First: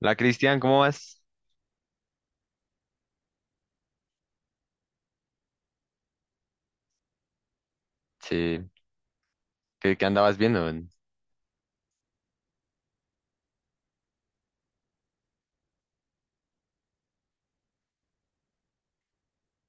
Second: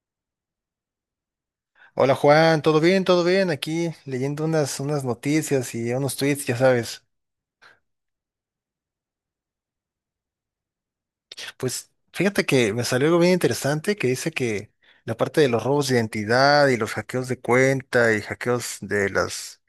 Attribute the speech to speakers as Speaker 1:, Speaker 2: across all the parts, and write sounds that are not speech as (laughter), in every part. Speaker 1: La Cristian, ¿cómo vas?
Speaker 2: Hola Juan, ¿todo bien? ¿Todo bien? Aquí leyendo unas noticias y unos tweets, ya sabes.
Speaker 1: Sí, ¿qué andabas viendo?
Speaker 2: Pues fíjate que me salió algo bien interesante que dice que la parte de los robos de identidad y los hackeos de cuenta y hackeos de las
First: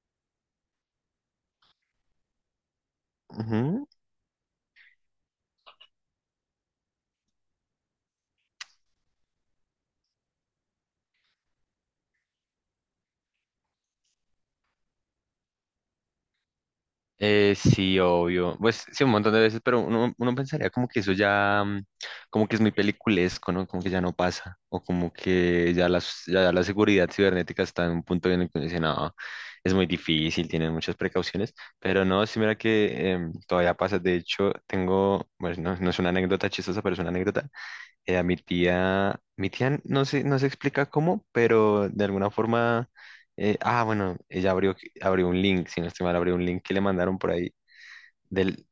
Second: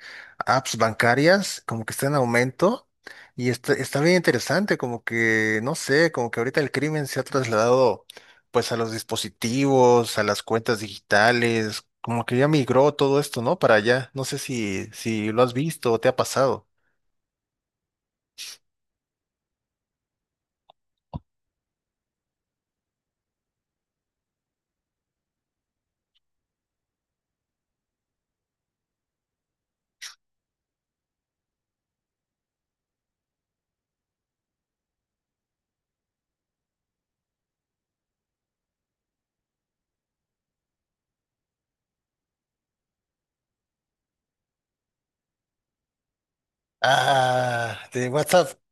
Speaker 2: apps bancarias como que está en aumento y está,
Speaker 1: Ujú.
Speaker 2: está bien interesante, como que no sé, como que ahorita el crimen se ha trasladado pues a los dispositivos, a las cuentas digitales, como que ya migró todo esto, ¿no? Para allá. No sé si lo has visto o te ha pasado.
Speaker 1: Sí, obvio. Pues sí, un montón de veces, pero uno pensaría como que eso ya, como que es muy peliculesco, ¿no? Como que ya no pasa, o como que ya la seguridad cibernética está en un punto en el que uno dice, no, es muy difícil, tienen muchas precauciones, pero no, sí, mira que todavía pasa. De hecho, tengo, bueno, no, no es una anécdota chistosa, pero es una anécdota. A mi tía no se explica cómo, pero de alguna forma, bueno, ella abrió un link, si no estoy mal, abrió un link que le mandaron por ahí
Speaker 2: Ah, de WhatsApp.
Speaker 1: del,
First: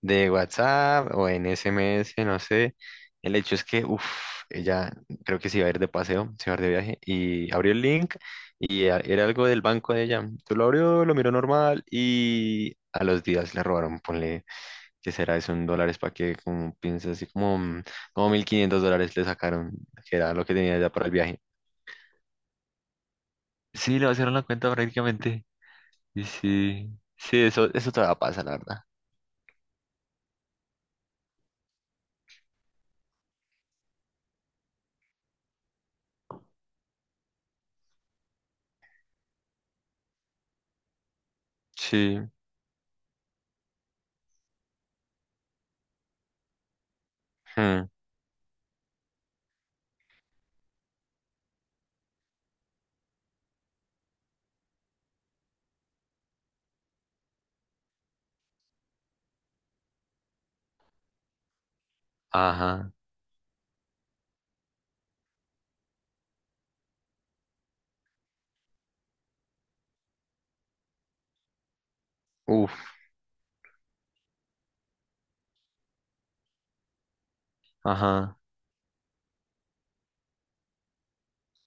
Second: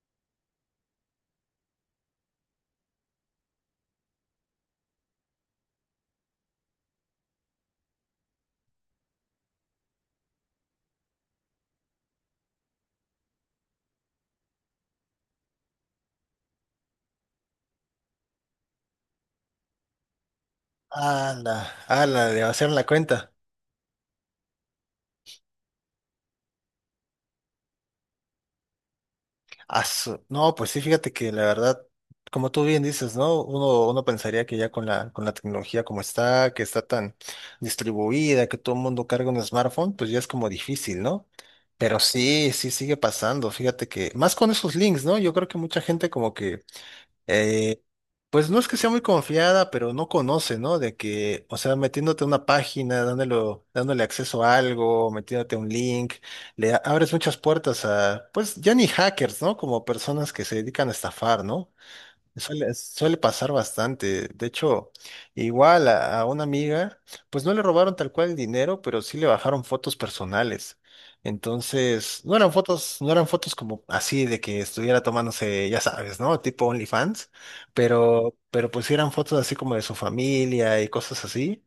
Speaker 1: de WhatsApp o en SMS, no sé. El hecho es que, uff, ella creo que se iba a ir de paseo, se iba a ir de viaje y abrió el link y era algo del banco de ella. Tú lo abrió, lo miró normal y a los días le robaron, ponle que será eso en dólares para que como piensa así como, como 1.500 dólares le sacaron, que era lo que tenía ya para el
Speaker 2: Ah,
Speaker 1: viaje.
Speaker 2: la, ah, la, de vaciaron la cuenta.
Speaker 1: Sí, le vaciaron la cuenta prácticamente. Y sí, sí, eso todavía pasa, la verdad.
Speaker 2: No, pues sí, fíjate que la verdad, como tú bien dices, ¿no? Uno pensaría que ya con la tecnología como está, que está tan distribuida, que todo el mundo carga un smartphone, pues ya es como difícil, ¿no? Pero
Speaker 1: Sí.
Speaker 2: sí, sí sigue pasando, fíjate que, más con esos links, ¿no? Yo creo que mucha gente como que eh,
Speaker 1: Hmm.
Speaker 2: pues no es que sea muy confiada, pero no conoce, ¿no? De que, o sea, metiéndote a una página, dándole acceso a algo, metiéndote un link, abres muchas puertas a, pues ya ni hackers, ¿no? Como personas que se dedican a estafar, ¿no? Suele,
Speaker 1: Ajá.
Speaker 2: suele pasar bastante. De hecho, igual a una amiga, pues no le robaron tal cual el dinero, pero sí le bajaron fotos personales. Entonces,
Speaker 1: Uff.
Speaker 2: no eran fotos como así de que estuviera tomándose, ya sabes, ¿no? Tipo OnlyFans, pero,
Speaker 1: Ajá.
Speaker 2: pero pues sí eran fotos así como de su familia y cosas así.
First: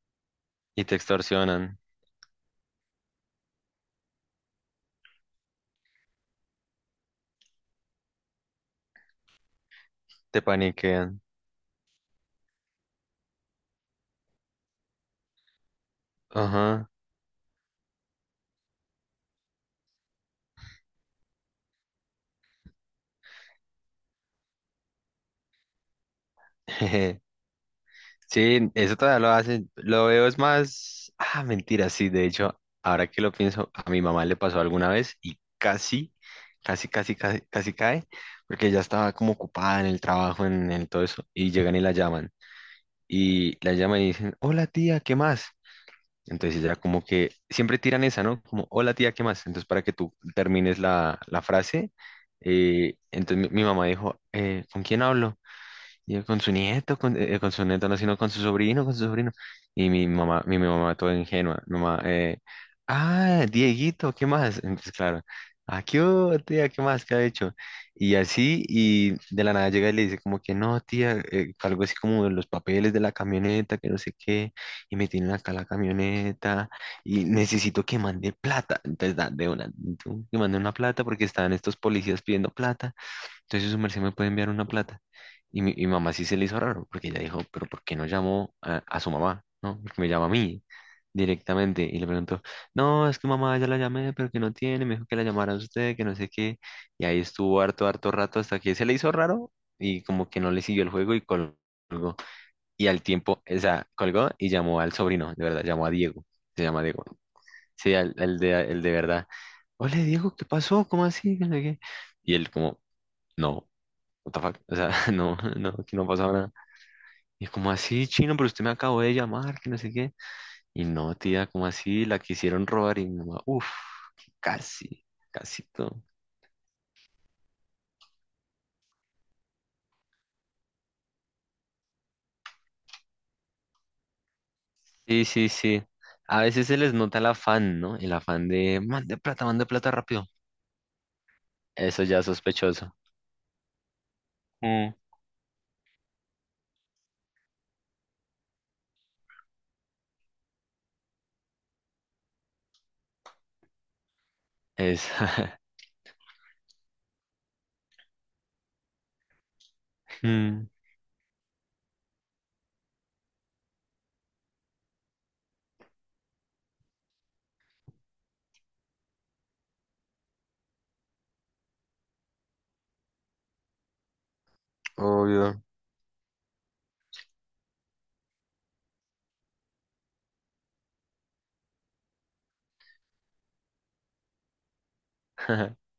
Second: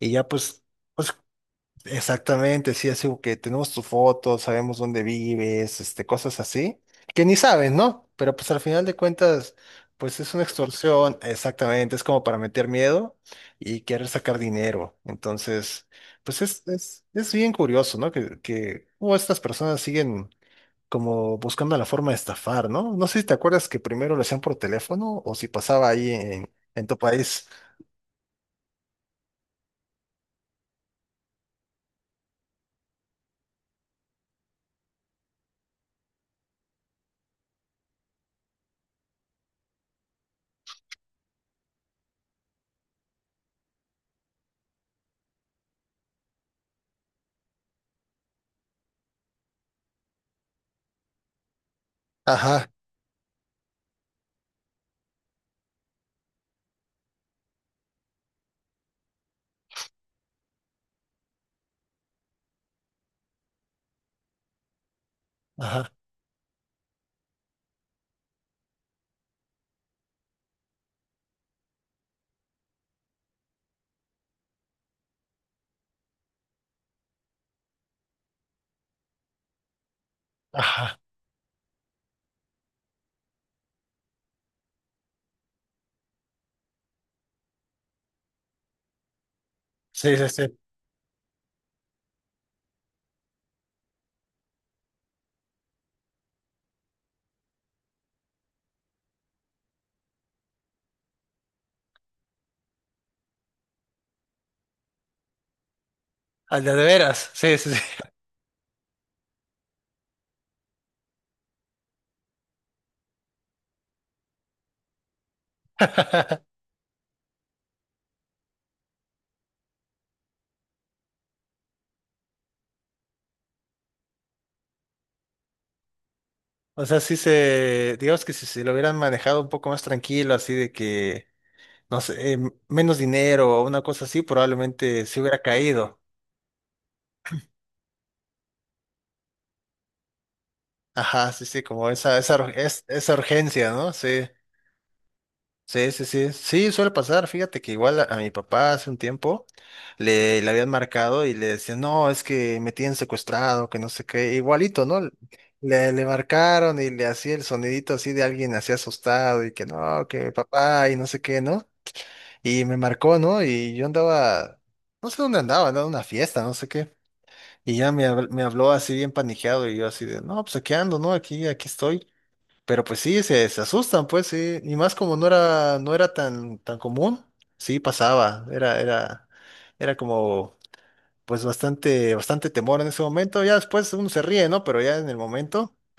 Speaker 2: Y ya pues,
Speaker 1: Y te
Speaker 2: pues
Speaker 1: extorsionan,
Speaker 2: exactamente, sí, así como que tenemos tu foto, sabemos dónde vives, este, cosas así, que ni sabes, ¿no? Pero pues al final de cuentas, pues es
Speaker 1: te
Speaker 2: una extorsión,
Speaker 1: paniquean.
Speaker 2: exactamente, es como para meter miedo y querer sacar dinero. Entonces, pues es,
Speaker 1: Ajá.
Speaker 2: es, es bien curioso, ¿no? Que cómo estas personas siguen como buscando la forma de estafar, ¿no? No sé si te acuerdas que primero lo hacían por teléfono o si pasaba ahí en tu
Speaker 1: (laughs)
Speaker 2: país.
Speaker 1: Sí, eso todavía lo hacen. Lo veo es más. Ah, mentira, sí. De hecho, ahora que lo pienso, a mi mamá le pasó alguna vez y casi, casi, casi, casi, casi cae, porque ya estaba como ocupada en el trabajo, en todo eso, y llegan y la llaman. Y la llaman y dicen, hola tía, ¿qué más? Entonces ella como que siempre tiran esa, ¿no? Como, hola tía, ¿qué más? Entonces para que tú termines la frase,
Speaker 2: Ajá,
Speaker 1: entonces mi mamá dijo, ¿Con quién hablo? Y él con su nieto, con su nieto, no, sino con su sobrino, con su sobrino. Y mi mamá toda ingenua, nomás, Dieguito, ¿qué más? Entonces, claro, ¿ah
Speaker 2: ajá,
Speaker 1: qué hubo, tía? ¿Qué más? ¿Qué ha hecho? Y así, y de la nada llega y le dice como que no, tía, algo así como de los papeles de la camioneta, que no sé qué, y me tienen acá la camioneta, y necesito que mande plata. Entonces, de una, tú, que mande una
Speaker 2: ajá.
Speaker 1: plata porque estaban estos policías pidiendo plata. Entonces su merced me puede enviar una plata. Y mamá sí se le hizo raro, porque ella dijo, pero ¿por qué no llamó a su mamá? ¿No? Porque me
Speaker 2: Sí,
Speaker 1: llama
Speaker 2: sí,
Speaker 1: a
Speaker 2: sí.
Speaker 1: mí directamente y le preguntó, no, es que mamá ya la llamé, pero que no tiene, me dijo que la llamara a usted, que no sé qué. Y ahí estuvo harto, harto rato hasta que se le hizo raro y como que no le siguió el juego y colgó. Y al tiempo, o sea, colgó y llamó al sobrino, de verdad, llamó a Diego, se
Speaker 2: Al
Speaker 1: llama
Speaker 2: de
Speaker 1: Diego.
Speaker 2: veras, sí, sí, sí.
Speaker 1: Sí, al de, el de verdad. Hola Diego, ¿qué pasó? ¿Cómo así? Que no sé qué". Y él como, no what the fuck, o sea, (laughs) no, no, aquí no ha pasado nada.
Speaker 2: (laughs)
Speaker 1: Y como así, chino, pero usted me acabó de llamar, que no sé qué. Y no, tía, como así, la quisieron robar y mi mamá, uff, casi, casi todo.
Speaker 2: O sea, sí se, digamos que si se lo hubieran manejado un poco más tranquilo, así de que, no sé, menos dinero o una cosa así, probablemente se
Speaker 1: Sí,
Speaker 2: hubiera
Speaker 1: sí, sí.
Speaker 2: caído.
Speaker 1: A veces se les nota el afán, ¿no? El afán de, mande plata rápido.
Speaker 2: Ajá, sí, sí, como
Speaker 1: Eso ya es sospechoso.
Speaker 2: esa urgencia, ¿no? Sí,
Speaker 1: Mm.
Speaker 2: sí, sí, sí. Sí, suele pasar. Fíjate que igual a mi papá hace un tiempo le habían marcado y le decían, no, es que me tienen secuestrado, que no sé qué. Igualito, ¿no?
Speaker 1: Es,
Speaker 2: Le marcaron y le hacía el sonidito así de alguien así asustado y que no,
Speaker 1: (laughs)
Speaker 2: que
Speaker 1: Mm,
Speaker 2: papá y no sé qué, ¿no? Y me marcó, ¿no? Y yo andaba, no sé dónde andaba, andaba en una fiesta, no sé qué. Y ya me, me habló así bien paniqueado y yo así de, no, pues aquí ando, ¿no? Aquí estoy. Pero pues sí, se asustan, pues sí. Y más como no
Speaker 1: obvio.
Speaker 2: era, no era tan común, sí pasaba. Era como, pues bastante temor en ese momento. Ya después uno se ríe, ¿no? Pero ya en el momento.
Speaker 1: (laughs)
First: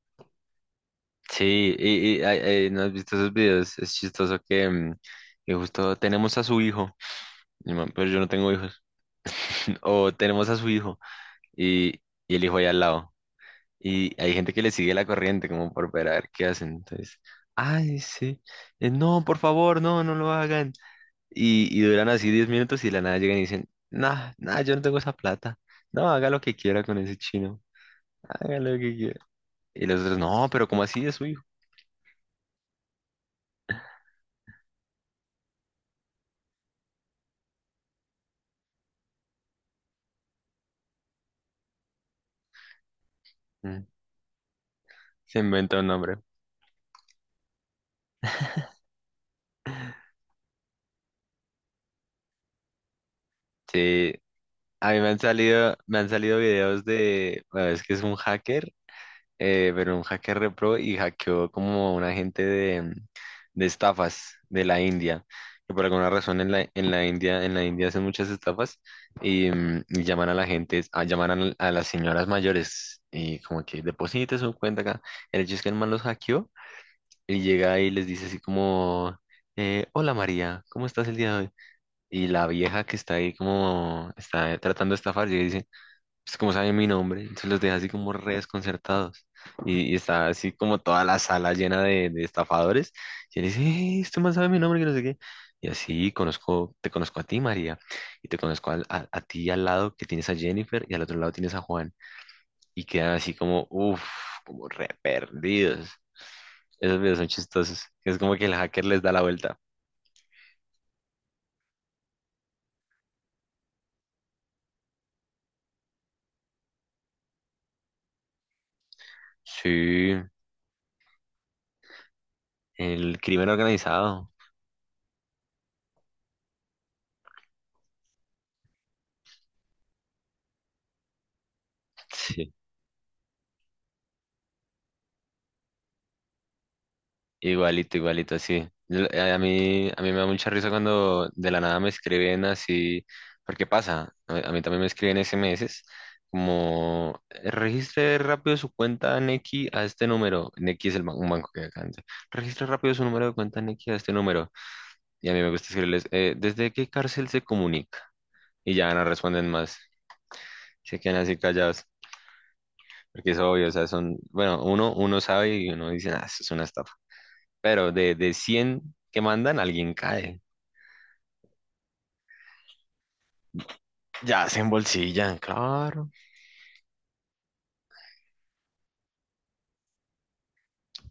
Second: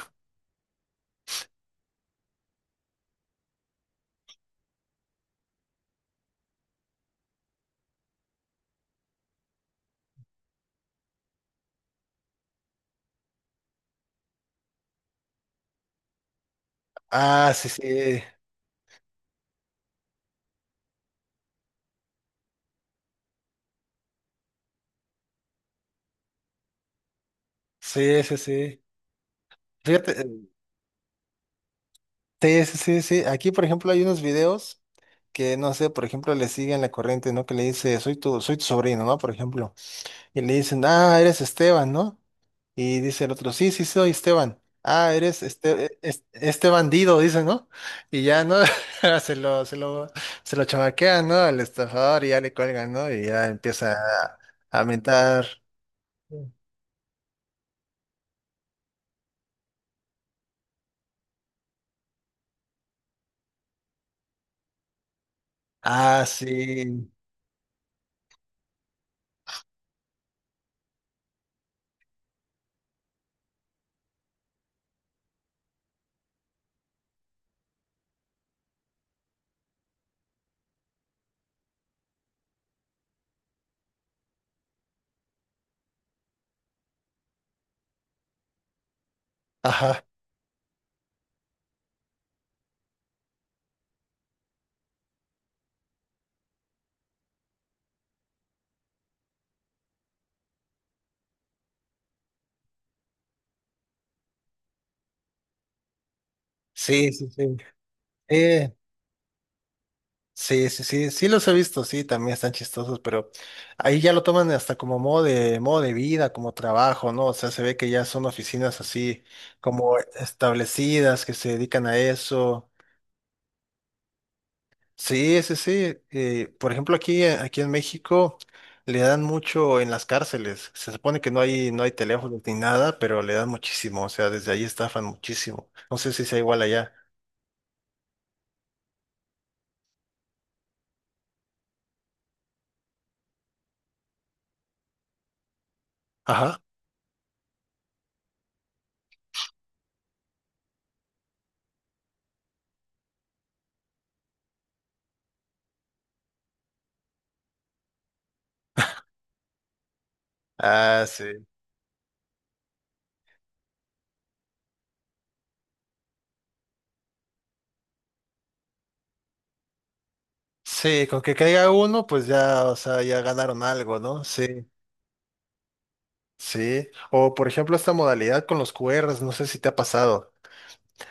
Speaker 1: Sí, ay, ay, ¿no has visto esos videos? Es chistoso que justo tenemos a su hijo. Y, man, pero yo no tengo hijos. (laughs) O tenemos a su hijo y, y el hijo ahí al lado. Y hay gente que le sigue la corriente como por ver a ver qué hacen. Entonces,
Speaker 2: Ah, sí,
Speaker 1: ay,
Speaker 2: sí,
Speaker 1: sí. No, por favor, no, no lo hagan. Y duran así 10 minutos y de la nada llegan y dicen, nah, nah, yo no tengo esa plata. No, haga lo que quiera con ese chino.
Speaker 2: sí, sí,
Speaker 1: Haga lo
Speaker 2: sí.
Speaker 1: que quiera. Y los
Speaker 2: Fíjate.
Speaker 1: otros, no, pero ¿cómo así es su hijo?
Speaker 2: Sí, sí, sí, sí. Aquí, por ejemplo, hay unos videos que, no sé, por ejemplo, le siguen la corriente, ¿no? Que le dice, soy tu sobrino, ¿no? Por ejemplo. Y le dicen, ah, eres Esteban, ¿no? Y dice el otro, sí, sí,
Speaker 1: Mm.
Speaker 2: soy Esteban. Ah,
Speaker 1: Se
Speaker 2: eres
Speaker 1: inventa un nombre.
Speaker 2: este bandido, dice, ¿no? Y ya, ¿no? (laughs) Se lo, se lo, se lo chamaquean, ¿no? Al estafador y ya le cuelgan, ¿no? Y ya empieza
Speaker 1: Sí.
Speaker 2: a
Speaker 1: A mí me han
Speaker 2: mentar.
Speaker 1: salido, me han salido videos de, bueno, es que es un hacker pero un hacker repro y hackeó como un agente de, estafas de la India, que por alguna
Speaker 2: Ah,
Speaker 1: razón en la, en la
Speaker 2: sí.
Speaker 1: India, en la India hacen muchas estafas y llaman a la gente, a, las señoras mayores y como que deposite su cuenta acá. El hecho es que el man los hackeó y llega y les dice así como, hola María, ¿cómo estás el día de hoy? Y la vieja que está ahí como, está tratando de estafar, llega y dice, pues como sabe mi nombre, se los deja así como re desconcertados. Y
Speaker 2: Ajá.
Speaker 1: está así como toda la sala llena de estafadores. Y él dice, Este man sabe mi nombre, que no sé qué. Y así te conozco a ti, María, y te conozco a ti al lado que tienes a Jennifer y al otro lado tienes a Juan. Y quedan así como, uff, como re perdidos. Esos
Speaker 2: Sí,
Speaker 1: videos son
Speaker 2: sí, sí.
Speaker 1: chistosos. Es como que el
Speaker 2: Sí,
Speaker 1: hacker les da la vuelta.
Speaker 2: sí, sí, sí, sí los he visto, sí, también están chistosos, pero ahí ya lo toman hasta como modo de vida, como trabajo, ¿no? O sea, se ve que ya son oficinas así como
Speaker 1: Sí,
Speaker 2: establecidas que se dedican a eso.
Speaker 1: el crimen organizado.
Speaker 2: Sí, sí, sí. Por ejemplo, aquí en México le dan mucho en las cárceles. Se supone que no hay, no hay teléfonos ni
Speaker 1: (laughs)
Speaker 2: nada, pero le dan muchísimo. O sea, desde ahí estafan muchísimo. No sé si sea igual allá.
Speaker 1: Igualito, igualito, así. A mí me da mucha risa cuando de la nada me escriben así, porque pasa, a mí también me escriben SMS,
Speaker 2: Ajá.
Speaker 1: como registre rápido su cuenta Nequi a este número. Nequi es un banco que hay acá. Entonces, registre rápido su número de cuenta Nequi a este número. Y a mí me gusta escribirles, ¿Desde qué cárcel se comunica? Y ya no responden más, se
Speaker 2: Ah,
Speaker 1: quedan así
Speaker 2: sí.
Speaker 1: callados, porque es obvio, o sea, son, bueno, uno sabe y uno dice, ah, eso es una estafa. Pero de 100 que mandan, alguien cae.
Speaker 2: Sí, con que caiga uno, pues ya, o sea, ya ganaron algo, ¿no? Sí,
Speaker 1: Ya se embolsillan, claro.
Speaker 2: sí. O por ejemplo, esta modalidad con los QRs, no sé si te ha pasado.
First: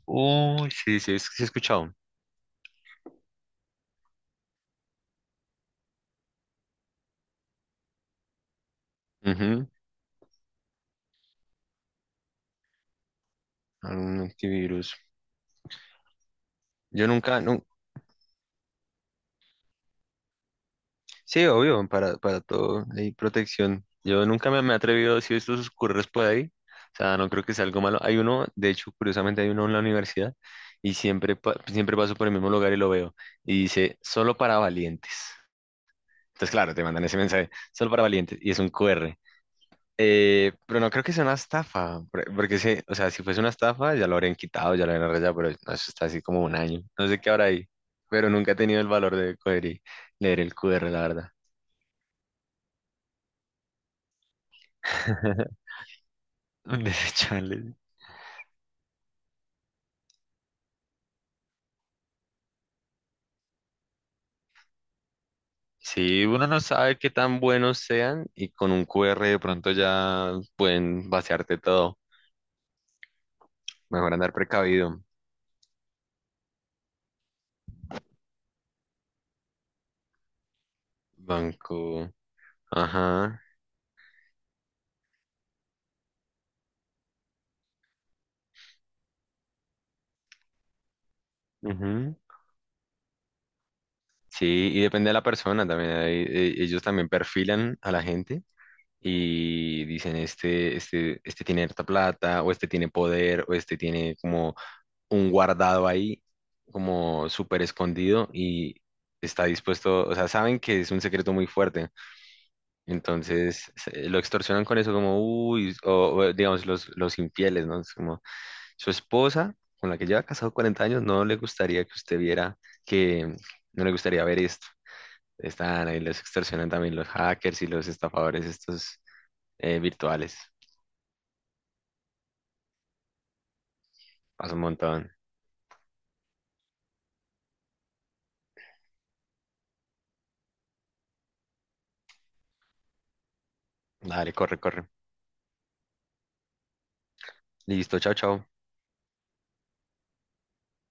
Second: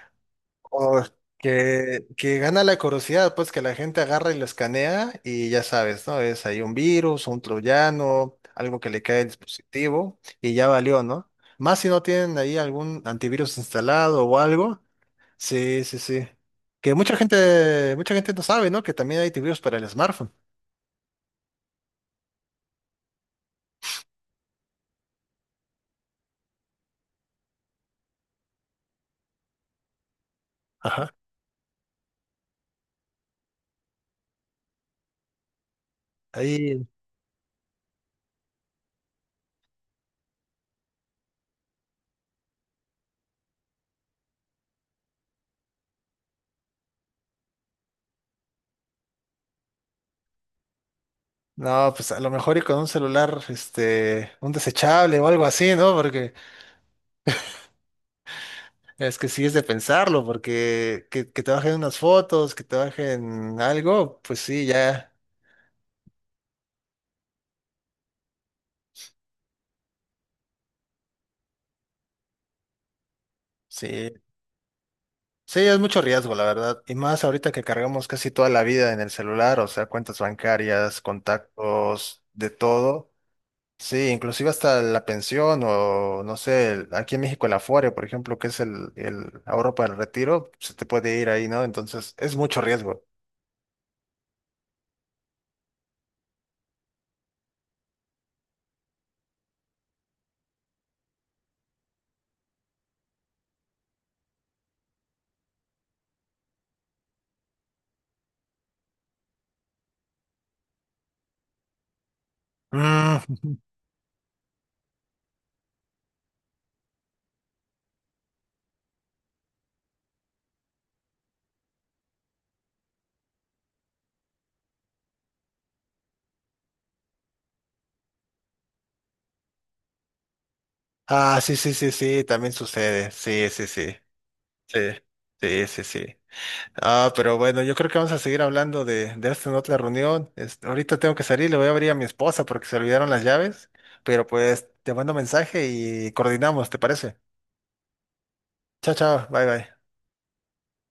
Speaker 1: Uy, sí,
Speaker 2: O
Speaker 1: sí, sí he escuchado.
Speaker 2: que gana la curiosidad, pues que la gente agarra y lo escanea y ya sabes, ¿no? Es ahí un virus, un troyano, algo que le cae al
Speaker 1: Ujú.
Speaker 2: dispositivo y ya valió, ¿no? Más si no tienen ahí algún antivirus
Speaker 1: Algún
Speaker 2: instalado o algo.
Speaker 1: antivirus.
Speaker 2: Sí, sí, sí. Que
Speaker 1: Yo nunca,
Speaker 2: mucha gente no sabe, ¿no? Que también hay antivirus para el smartphone.
Speaker 1: sí, obvio, para todo hay protección. Yo nunca me he atrevido a decir estos curros por ahí. O sea, no creo que sea algo malo. Hay uno, de hecho, curiosamente hay uno en la universidad y
Speaker 2: Ajá.
Speaker 1: siempre paso por el mismo lugar y lo veo. Y dice, solo para valientes. Entonces, claro, te
Speaker 2: Ahí
Speaker 1: mandan ese mensaje, solo para valientes. Y es un QR. Pero no creo que sea una estafa, porque o sea, si fuese una estafa ya lo habrían quitado, ya lo habrían arreglado, pero no, eso está así como un año, no sé qué habrá ahí, pero nunca he tenido el valor de coger y leer el QR, la verdad.
Speaker 2: no, pues a lo mejor y con un celular, este, un desechable o algo
Speaker 1: (laughs)
Speaker 2: así, ¿no? Porque
Speaker 1: Desecharle.
Speaker 2: es que sí es de pensarlo, porque que te bajen unas fotos, que te bajen algo, pues sí, ya,
Speaker 1: Sí, uno no sabe qué tan buenos sean y con un QR de pronto ya pueden vaciarte todo.
Speaker 2: sí.
Speaker 1: Mejor andar precavido.
Speaker 2: Sí, es mucho riesgo, la verdad. Y más ahorita que cargamos casi toda la vida en el celular, o sea, cuentas bancarias,
Speaker 1: Banco.
Speaker 2: contactos, de todo.
Speaker 1: Ajá.
Speaker 2: Sí, inclusive hasta la pensión o, no sé, aquí en México el Afore, por ejemplo, que es el ahorro para el retiro, se te puede ir ahí, ¿no? Entonces,
Speaker 1: Ujú.
Speaker 2: es mucho riesgo.
Speaker 1: Sí, y depende de la persona también. Ahí, ellos también perfilan a la gente y dicen este tiene harta plata, o este tiene poder, o este tiene como un guardado ahí, como súper escondido y está dispuesto, o sea, saben que es un secreto muy fuerte,
Speaker 2: Mm.
Speaker 1: entonces
Speaker 2: (laughs)
Speaker 1: lo extorsionan con eso como, uy, digamos los infieles, ¿no? Es como su esposa, con la que lleva casado 40 años, no le gustaría que usted viera que, no le gustaría ver esto. Están ahí, los extorsionan también los hackers y los estafadores estos virtuales.
Speaker 2: Ah, sí, sí, sí, sí, también sucede. Sí, sí, sí.
Speaker 1: Pasa un
Speaker 2: Sí,
Speaker 1: montón.
Speaker 2: sí, sí, sí. Ah, pero bueno, yo creo que vamos a seguir hablando de esto en otra reunión. Este, ahorita tengo que salir, le voy a abrir a mi esposa porque se olvidaron las llaves. Pero
Speaker 1: Dale, corre,
Speaker 2: pues
Speaker 1: corre.
Speaker 2: te mando mensaje y coordinamos, ¿te parece?
Speaker 1: Listo, chao, chao.
Speaker 2: Chao, chao, bye, bye.